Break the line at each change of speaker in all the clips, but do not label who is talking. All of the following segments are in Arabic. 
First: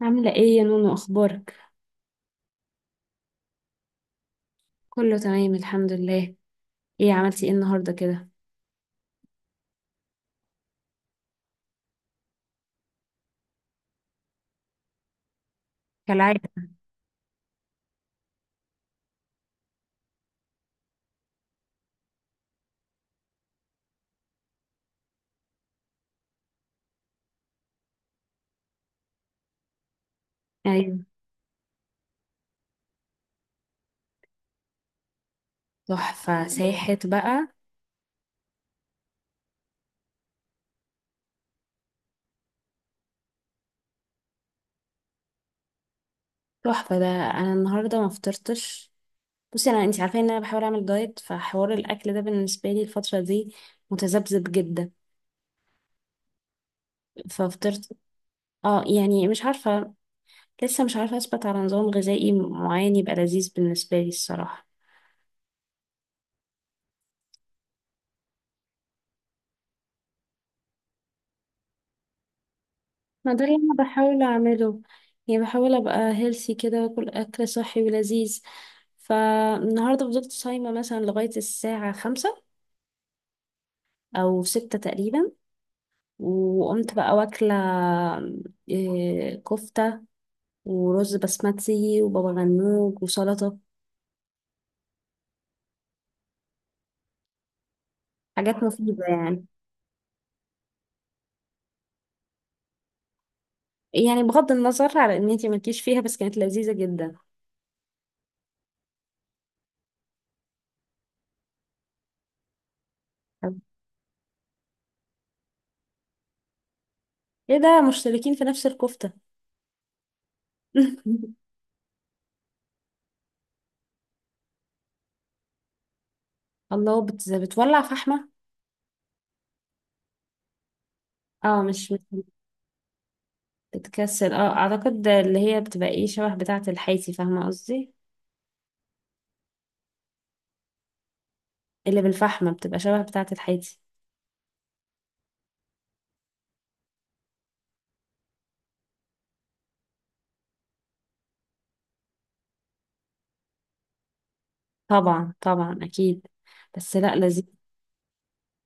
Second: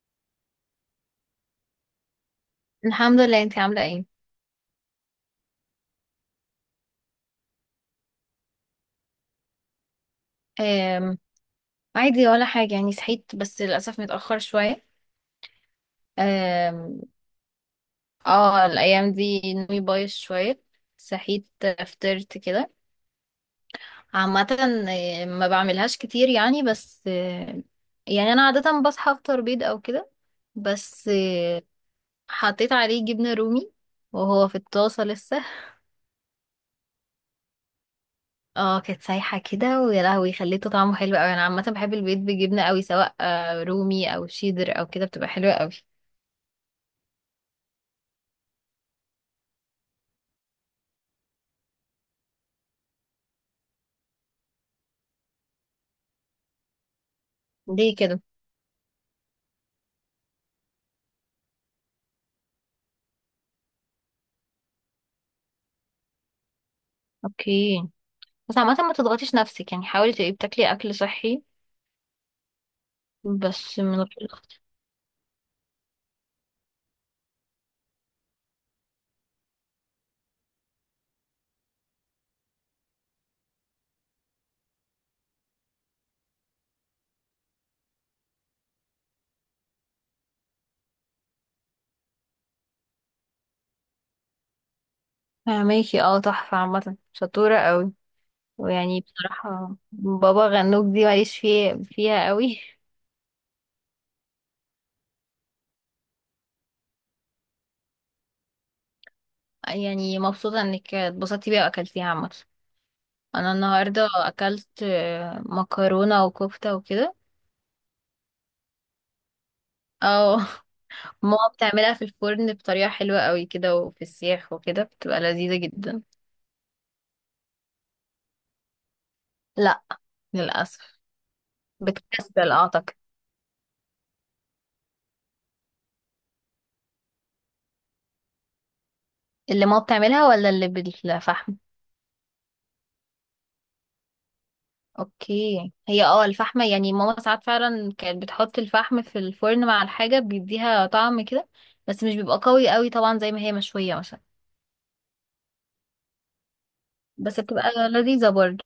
عاملة ايه يا نونو؟ اخبارك؟
الحمد لله، انتي عاملة ايه؟
كله تمام الحمد لله. ايه عملتي ايه النهاردة كده؟
أم عادي ولا حاجة، يعني صحيت بس للأسف متأخر شوية. أم اه الأيام دي نومي بايظ شوية. صحيت، فطرت كده. عامة ما بعملهاش كتير يعني، بس يعني أنا عادة بصحى أفطر بيض أو كده،
ايوه،
بس حطيت عليه جبنة رومي وهو في الطاسة لسه.
تحفة ساحت بقى.
اه، كانت سايحة كده، ويا لهوي خليته طعمه حلو أوي. أنا عامة بحب البيض بجبنة أوي، سواء رومي أو شيدر أو كده، بتبقى حلوة أوي.
تحفة. ده انا النهاردة ما فطرتش. بصي، انا انتي عارفة ان انا بحاول اعمل دايت، فحوار الاكل ده بالنسبة لي الفترة دي متذبذب جدا. ففطرت.
ليه كده؟
اه يعني مش عارفة، لسه مش عارفة اثبت على نظام غذائي معين يبقى لذيذ بالنسبة لي الصراحة.
اوكي، بس عامة ما تضغطيش نفسك، يعني حاولي تبقي بتاكلي اكل صحي،
ما ده اللي انا
بس من
بحاول
غير ضغط.
اعمله. يعني بحاول ابقى هيلثي كده واكل اكل صحي ولذيذ. فالنهارده فضلت صايمه مثلا لغايه الساعه 5 او 6 تقريبا، وقمت بقى واكله كفته ورز بسمتي وبابا غنوج وسلطه.
فهماكي، اه، تحفة، عامة شطورة قوي.
حاجات
ويعني
مفيده يعني.
بصراحة بابا غنوج دي ماليش فيها قوي.
يعني بغض النظر على ان انتي مالكيش فيها، بس كانت لذيذه جدا.
يعني مبسوطة انك اتبسطتي بيها واكلتيها. عامة انا النهاردة اكلت مكرونة وكفتة وكده.
ايه ده، مشتركين في نفس الكفته؟
اه. ماما بتعملها في الفرن بطريقة حلوة قوي كده، وفي السياخ وكده، بتبقى لذيذة جدا.
الله، بتولع فحمه؟
لا، للأسف
اه، مش
بتكسل اعتقد.
بتكسل اه اعتقد، اللي هي بتبقى ايه شبه بتاعة الحيتي، فاهمة قصدي؟
اللي ماما بتعملها ولا اللي بالفحم؟
اللي بالفحمة بتبقى شبه بتاعة الحيتي.
اوكي، هي اه الفحمة، يعني ماما ساعات فعلا كانت بتحط الفحم في الفرن مع الحاجة، بيديها طعم كده، بس مش بيبقى قوي قوي طبعا زي ما هي مشوية مثلا.
طبعا طبعا اكيد. بس لا،
بس
لذيذ.
بتبقى لذيذة برضه.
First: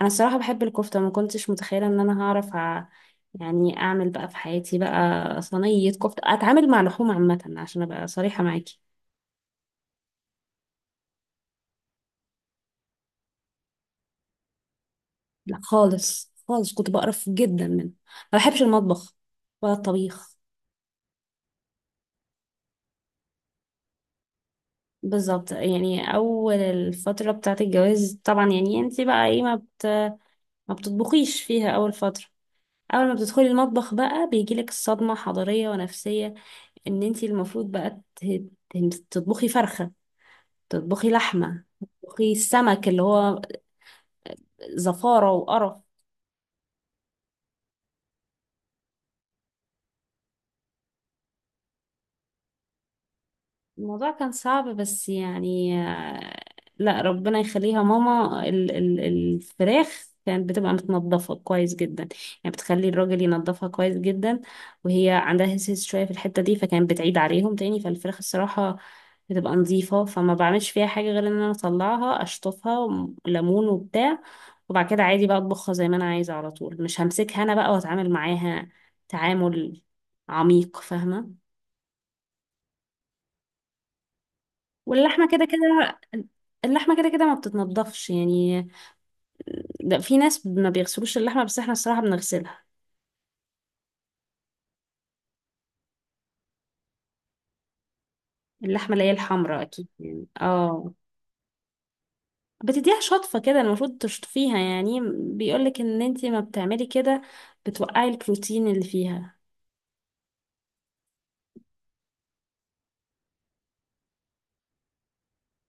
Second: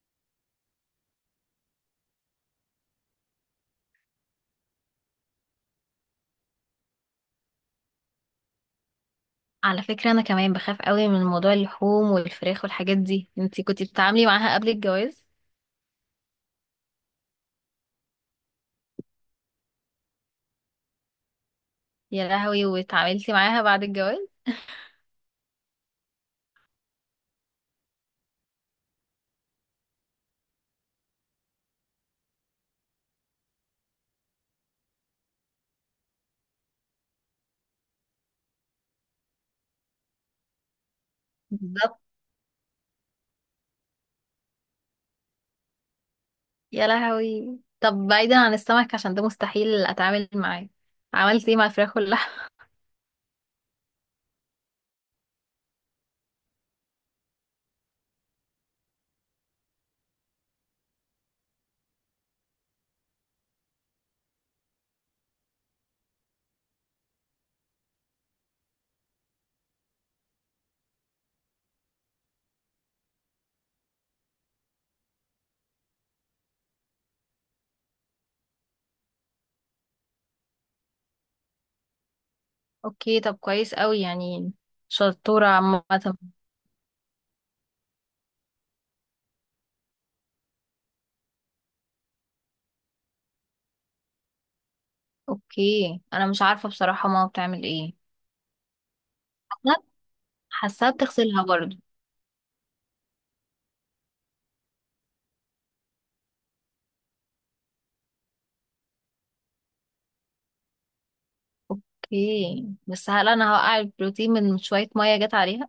انا الصراحة بحب الكفتة. ما كنتش متخيلة ان انا هعرف يعني اعمل بقى في حياتي بقى صينية كفتة، اتعامل مع لحوم عامة، عشان ابقى صريحة معاكي.
على فكرة انا كمان بخاف قوي من موضوع اللحوم والفراخ والحاجات دي. انتي كنتي بتتعاملي معاها قبل الجواز؟
لا خالص خالص، كنت بقرف جدا منه. ما بحبش المطبخ ولا الطبيخ.
يا لهوي، واتعاملتي معاها بعد الجواز؟
بالظبط. يعني اول الفترة بتاعة الجواز طبعا، يعني انت بقى ايه، ما بتطبخيش فيها اول فترة. اول ما بتدخلي المطبخ بقى بيجيلك الصدمة حضارية ونفسية، ان انتي المفروض بقى تطبخي فرخة، تطبخي لحمة،
بالظبط.
تطبخي السمك اللي هو زفارة وقرف.
يا لهوي، طب بعيدا عن السمك عشان ده مستحيل اتعامل معاه، عملتي ايه مع الفراخ؟
الموضوع كان صعب بس يعني لا ربنا يخليها ماما، ال الفراخ كانت بتبقى متنضفة كويس جدا. يعني بتخلي الراجل ينضفها كويس جدا، وهي عندها هس هس شوية في الحتة دي، فكانت بتعيد عليهم تاني. فالفراخ الصراحة بتبقى نظيفة، فما بعملش فيها حاجة غير ان انا اطلعها اشطفها ليمون وبتاع، وبعد كده عادي بقى اطبخها زي ما انا عايزة على طول، مش همسكها انا بقى واتعامل معاها تعامل عميق، فاهمة؟
اوكي، طب كويس قوي يعني.
واللحمة كده
شطورة عامة.
كده، اللحمة كده كده ما بتتنضفش يعني. ده في ناس ما بيغسلوش اللحمة، بس احنا الصراحة بنغسلها.
اوكي، انا مش عارفة بصراحة ماما بتعمل ايه.
اللحمة اللي هي الحمراء
حاساها،
أكيد يعني
حاساها
اه.
بتغسلها برضو.
بتديها شطفة كده، المفروض تشطفيها يعني. بيقولك ان انتي ما بتعملي كده بتوقعي البروتين اللي فيها.
اوكي، بس هل انا هوقع البروتين من شوية مية جت عليها؟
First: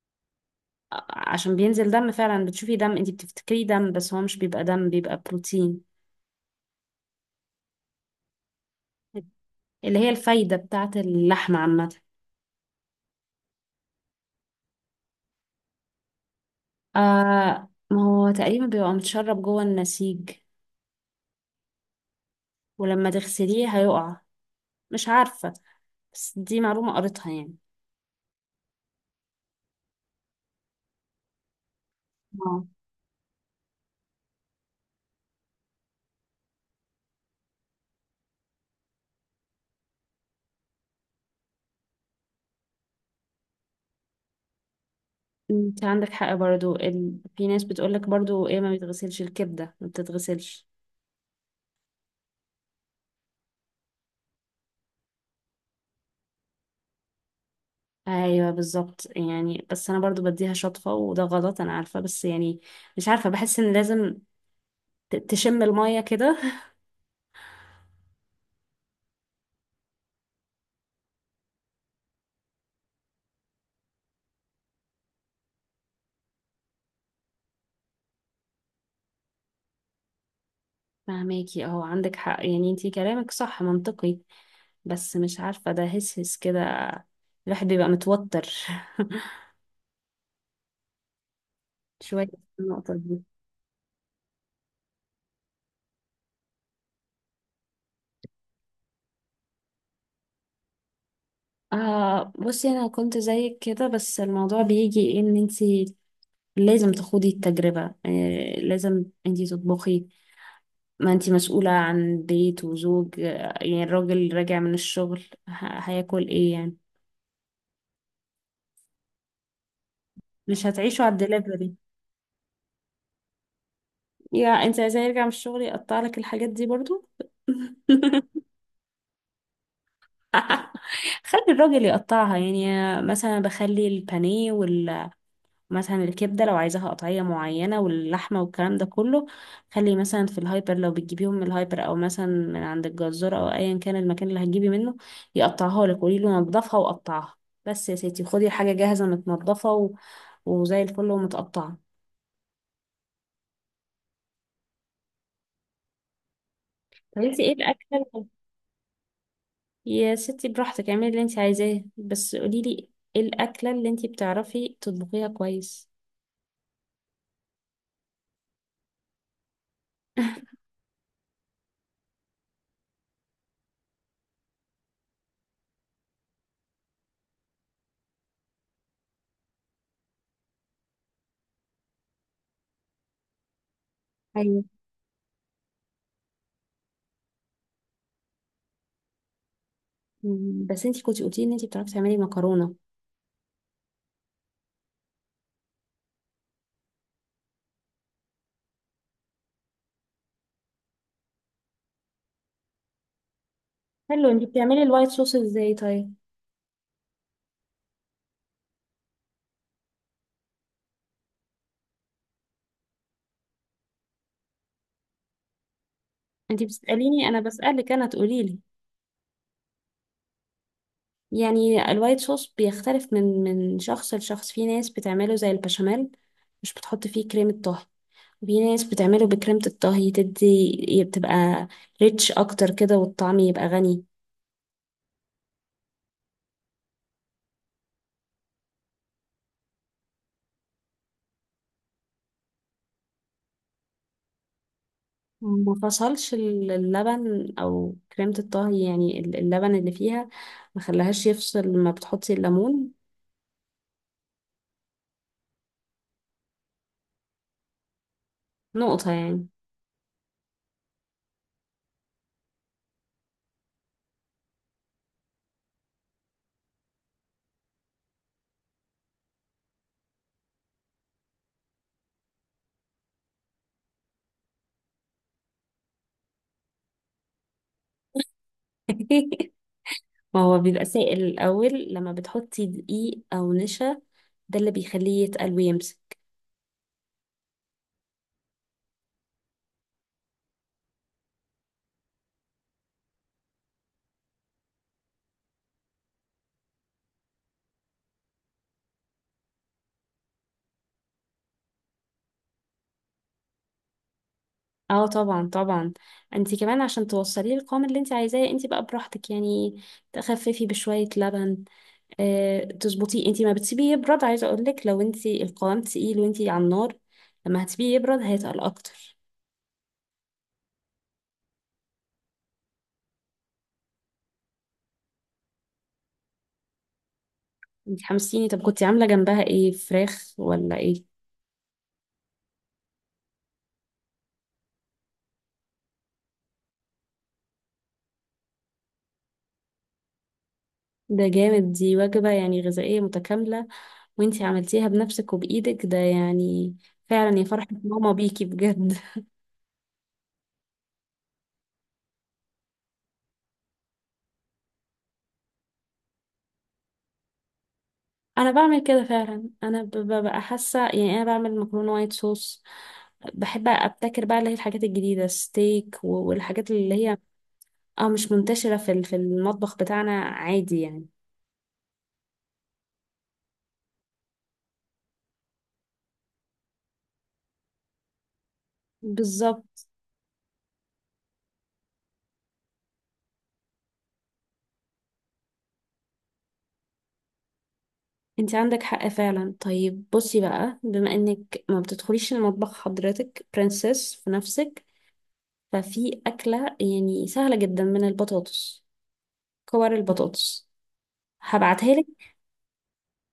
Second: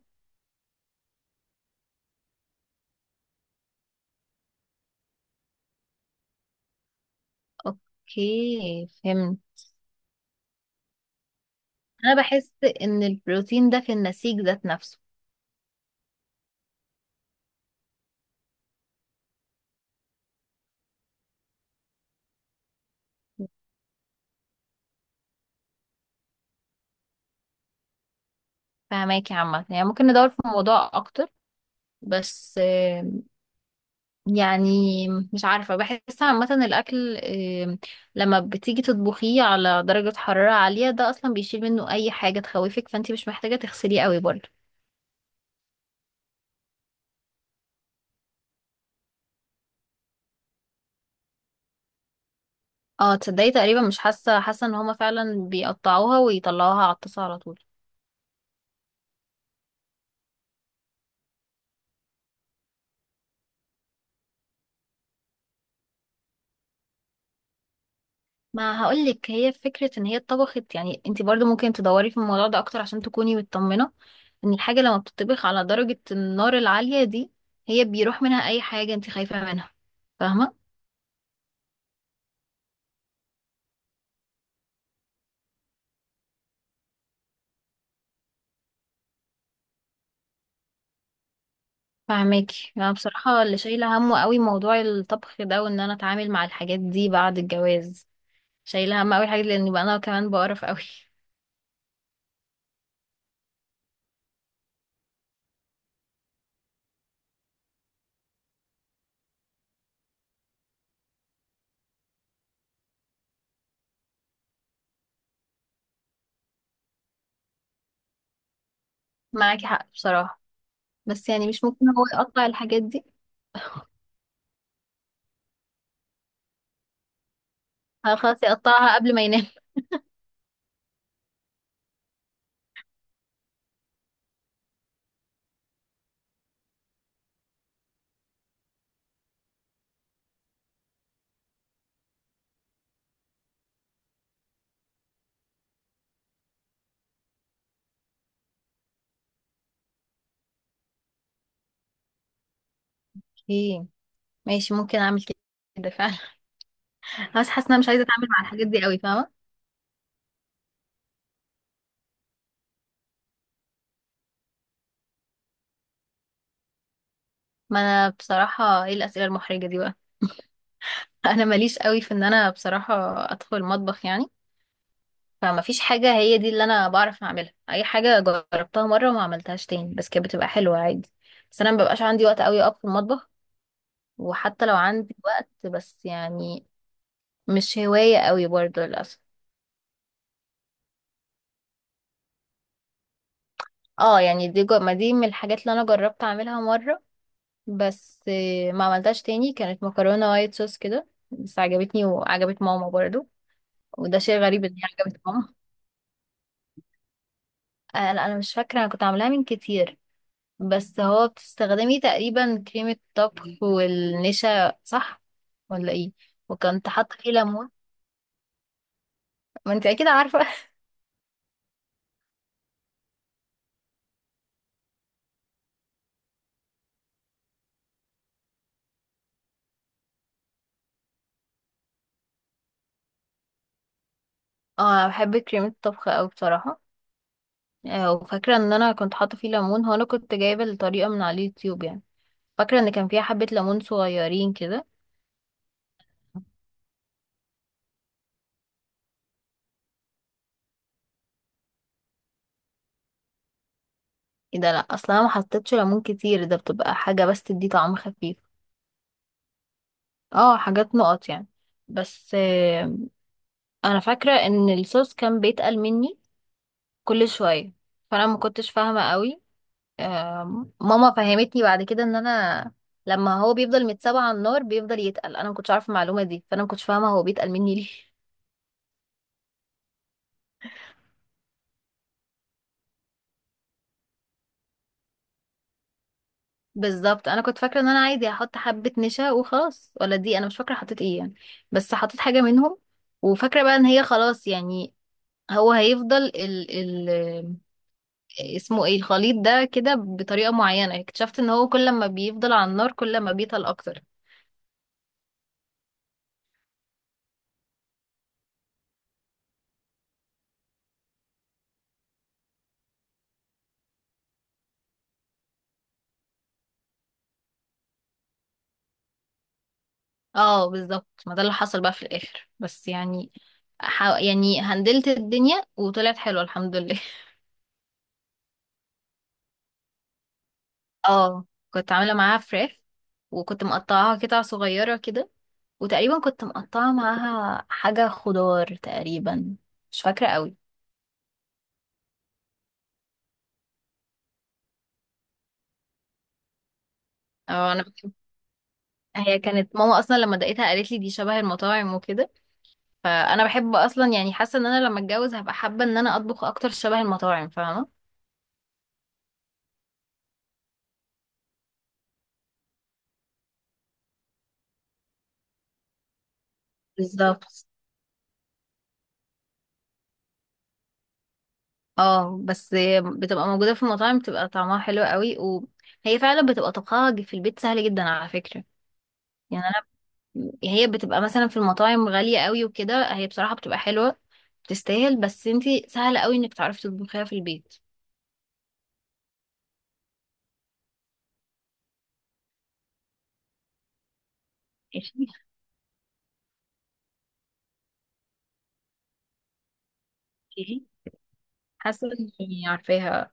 عشان بينزل دم فعلا، بتشوفي دم انتي بتفتكريه دم، بس هو مش بيبقى دم، بيبقى بروتين،
اوكي، فهمت.
اللي هي الفايدة بتاعة اللحمة عامة.
انا بحس ان البروتين ده في النسيج ذات نفسه.
آه، ما هو تقريبا بيبقى متشرب جوه النسيج، ولما تغسليه هيقع. مش عارفة، بس دي معلومة قريتها يعني.
فهماكي، عامة يعني ممكن ندور في الموضوع اكتر، بس
اه،
يعني مش عارفة. بحس عامة الأكل، لما بتيجي تطبخيه على درجة حرارة عالية، ده أصلا بيشيل منه أي حاجة تخوفك، فانتي مش محتاجة تغسليه قوي برضه.
انت عندك حق برضو. في ناس بتقولك برضو ايه، ما بيتغسلش الكبدة، ما بتتغسلش.
اه، تصدقي تقريبا مش حاسة ان هما فعلا بيقطعوها ويطلعوها على الطاسة على طول.
ايوه بالظبط يعني، بس انا برضو بديها شطفة، وده غلط انا عارفة، بس يعني مش عارفة بحس ان لازم تشم المية كده.
ما هقولك، هي فكرة ان هي اتطبخت. يعني انتي برضه ممكن تدوري في الموضوع ده أكتر، عشان تكوني مطمنة ان الحاجة لما بتطبخ على درجة النار العالية دي، هي بيروح منها أي حاجة انتي خايفة منها. فاهمة؟
فهماكي، اهو عندك حق يعني، انتي كلامك صح منطقي، بس مش عارفة، ده هس هس كده، الواحد بيبقى متوتر شوية. في
فاهماكي. انا
النقطة دي،
بصراحه اللي شايله همه قوي موضوع الطبخ ده، وان انا اتعامل مع الحاجات دي بعد الجواز. شايله هم قوي حاجه، لان بقى انا كمان بقرف قوي.
آه بصي انا كنت زيك كده، بس الموضوع بيجي ان انتي لازم تخوضي التجربة، آه لازم انتي تطبخي. ما انتي مسؤولة عن بيت وزوج، يعني الراجل راجع من الشغل هياكل ايه يعني؟
معاكي حق بصراحه.
مش هتعيشوا على
بس يعني مش
الدليفري.
ممكن هو يقطع الحاجات دي؟
يا انتي عايزاه يرجع من الشغل يقطع لك الحاجات دي برضو؟
آه، خلاص يقطعها قبل ما ينام.
خلي الراجل يقطعها يعني. مثلا بخلي البانيه، مثلا الكبدة لو عايزاها قطعية معينة، واللحمة والكلام ده كله، خلي مثلا في الهايبر لو بتجيبيهم من الهايبر، أو مثلا من عند الجزار، أو أيا كان المكان اللي هتجيبي منه، يقطعها لك. قولي له نضفها وقطعها. بس يا ستي خدي حاجة جاهزة متنضفة وزي الفل ومتقطعة.
اوكي، ماشي، ممكن اعمل كده فعلا.
طب انتي
بس
ايه
حاسه ان انا مش عايزه
الأكلة؟
اتعامل مع الحاجات دي قوي، فاهمه.
يا ستي براحتك، اعملي اللي انتي عايزاه، بس قوليلي ايه الأكلة اللي انتي بتعرفي تطبخيها كويس؟
ما انا بصراحه، ايه الاسئله المحرجه دي بقى؟ انا ماليش قوي في ان انا بصراحه ادخل المطبخ يعني. فما فيش حاجة هي دي اللي انا بعرف اعملها. اي حاجة جربتها مرة وما عملتهاش تاني، بس كانت بتبقى حلوة عادي. بس انا مببقاش عندي وقت قوي اقف في المطبخ،
ايوه.
وحتى لو عندي وقت، بس يعني مش هواية قوي برضو للأسف.
بس انتي كنتي قلتي ان انتي بتعرفي تعملي مكرونة.
اه، يعني دي ما دي من الحاجات اللي انا جربت اعملها مرة، بس ما عملتهاش تاني. كانت مكرونة وايت صوص كده، بس عجبتني وعجبت ماما برضو، وده
حلو،
شيء
انتي
غريب ان هي
بتعملي الوايت
عجبت
صوص
ماما.
ازاي طيب؟
آه لا، انا مش فاكرة، انا كنت عاملاها من كتير. بس هو بتستخدمي تقريبا كريمة طبخ والنشا، صح ولا ايه؟
انتي
وكنت حاطة
بتسأليني؟
فيه
انا
ليمون.
بسألك انا، تقوليلي.
ما انت اكيد عارفة.
يعني الوايت صوص بيختلف من شخص لشخص. في ناس بتعمله زي البشاميل، مش بتحط فيه كريمة طهي، وفي ناس بتعمله بكريمة الطهي، تدي بتبقى ريتش اكتر كده، والطعم يبقى غني.
اه، أنا بحب كريمة الطبخ اوي بصراحة. وفاكرة ان انا كنت حاطة فيه ليمون. هو انا كنت جايبة الطريقة من على اليوتيوب يعني، فاكرة ان كان فيها حبة ليمون صغيرين كده.
ما فصلش اللبن او كريمة الطهي، يعني اللبن اللي فيها ما خلاهاش يفصل ما بتحطي الليمون؟
ايه ده، لا اصلا انا ما حطيتش ليمون كتير. ده بتبقى حاجة بس تدي طعم خفيف.
نقطة يعني.
اه، حاجات نقط يعني. بس انا فاكرة ان الصوص كان بيتقل مني كل شوية، فانا ما كنتش فاهمة قوي. ماما فهمتني بعد كده ان انا لما هو بيفضل متسابع على النار بيفضل يتقل. انا ما كنتش عارفه المعلومه دي، فانا ما كنتش فاهمه هو بيتقل مني ليه.
ما هو بيبقى سائل الأول، لما بتحطي دقيق أو نشا، ده اللي بيخليه يتقل ويمسك.
بالظبط. انا كنت فاكره ان انا عادي هحط حبه نشا وخلاص، ولا دي انا مش فاكره حطيت ايه يعني، بس حطيت حاجه منهم. وفاكره بقى ان هي خلاص يعني، هو هيفضل ال اسمه ايه الخليط ده كده بطريقه معينه. اكتشفت ان هو كل ما بيفضل على النار، كل ما بيتقل اكتر.
اه طبعا طبعا. انتي كمان عشان توصليه القوام اللي انتي عايزاه، انتي بقى براحتك يعني، تخففي بشوية لبن، اه تظبطيه. انتي ما بتسيبيه يبرد. عايزة اقولك لو انتي القوام تقيل وانتي على النار، لما هتسيبيه يبرد هيتقل اكتر.
اه، بالظبط، ما ده اللي حصل بقى في الاخر. بس يعني يعني هندلت الدنيا وطلعت حلوه الحمد لله.
انتي حمسيني. طب كنتي عاملة جنبها ايه، فراخ ولا ايه؟
اه، كنت عامله معاها فراخ، وكنت مقطعاها قطع صغيره كده، وتقريبا كنت مقطعه معاها حاجه خضار تقريبا، مش فاكره قوي.
ده جامد. دي وجبة يعني غذائية متكاملة، وانتي عملتيها بنفسك وبإيدك، ده يعني فعلا يا فرحة
اه، انا بحب.
ماما بيكي بجد.
هي كانت ماما اصلا لما دقيتها قالت لي دي شبه المطاعم وكده، فانا بحب اصلا يعني. حاسه ان انا لما اتجوز هبقى حابه ان انا اطبخ اكتر شبه المطاعم، فاهمه؟
انا بعمل كده فعلا. انا ببقى حاسة يعني انا بعمل مكرونة وايت صوص، بحب ابتكر بقى اللي هي الحاجات الجديدة، ستيك والحاجات اللي هي
بالظبط.
اه مش منتشرة في في المطبخ بتاعنا، عادي يعني.
اه، بس بتبقى موجودة في المطاعم، بتبقى طعمها حلو قوي. وهي فعلا بتبقى طبخها في البيت سهل جدا على فكرة. يعني انا،
بالظبط،
هي بتبقى مثلا في المطاعم غالية قوي وكده، هي بصراحة بتبقى حلوة، بتستاهل، بس انتي سهل قوي انك تعرفي تطبخيها في البيت.
انت عندك حق فعلا. طيب بصي بقى، بما انك ما بتدخليش المطبخ حضرتك، برنسس في نفسك،
ايش؟
ففي أكلة يعني سهلة جدا من البطاطس، كور البطاطس،
احكيلي.
هبعتها لك.
حاسة اني عارفاها.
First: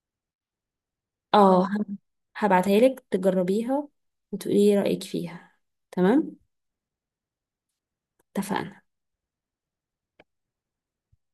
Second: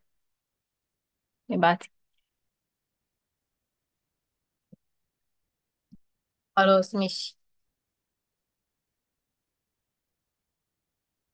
اه،
ابعتي.
هبعتها لك تجربيها وتقولي لي رأيك فيها. تمام؟
خلاص، ماشي.
اتفقنا.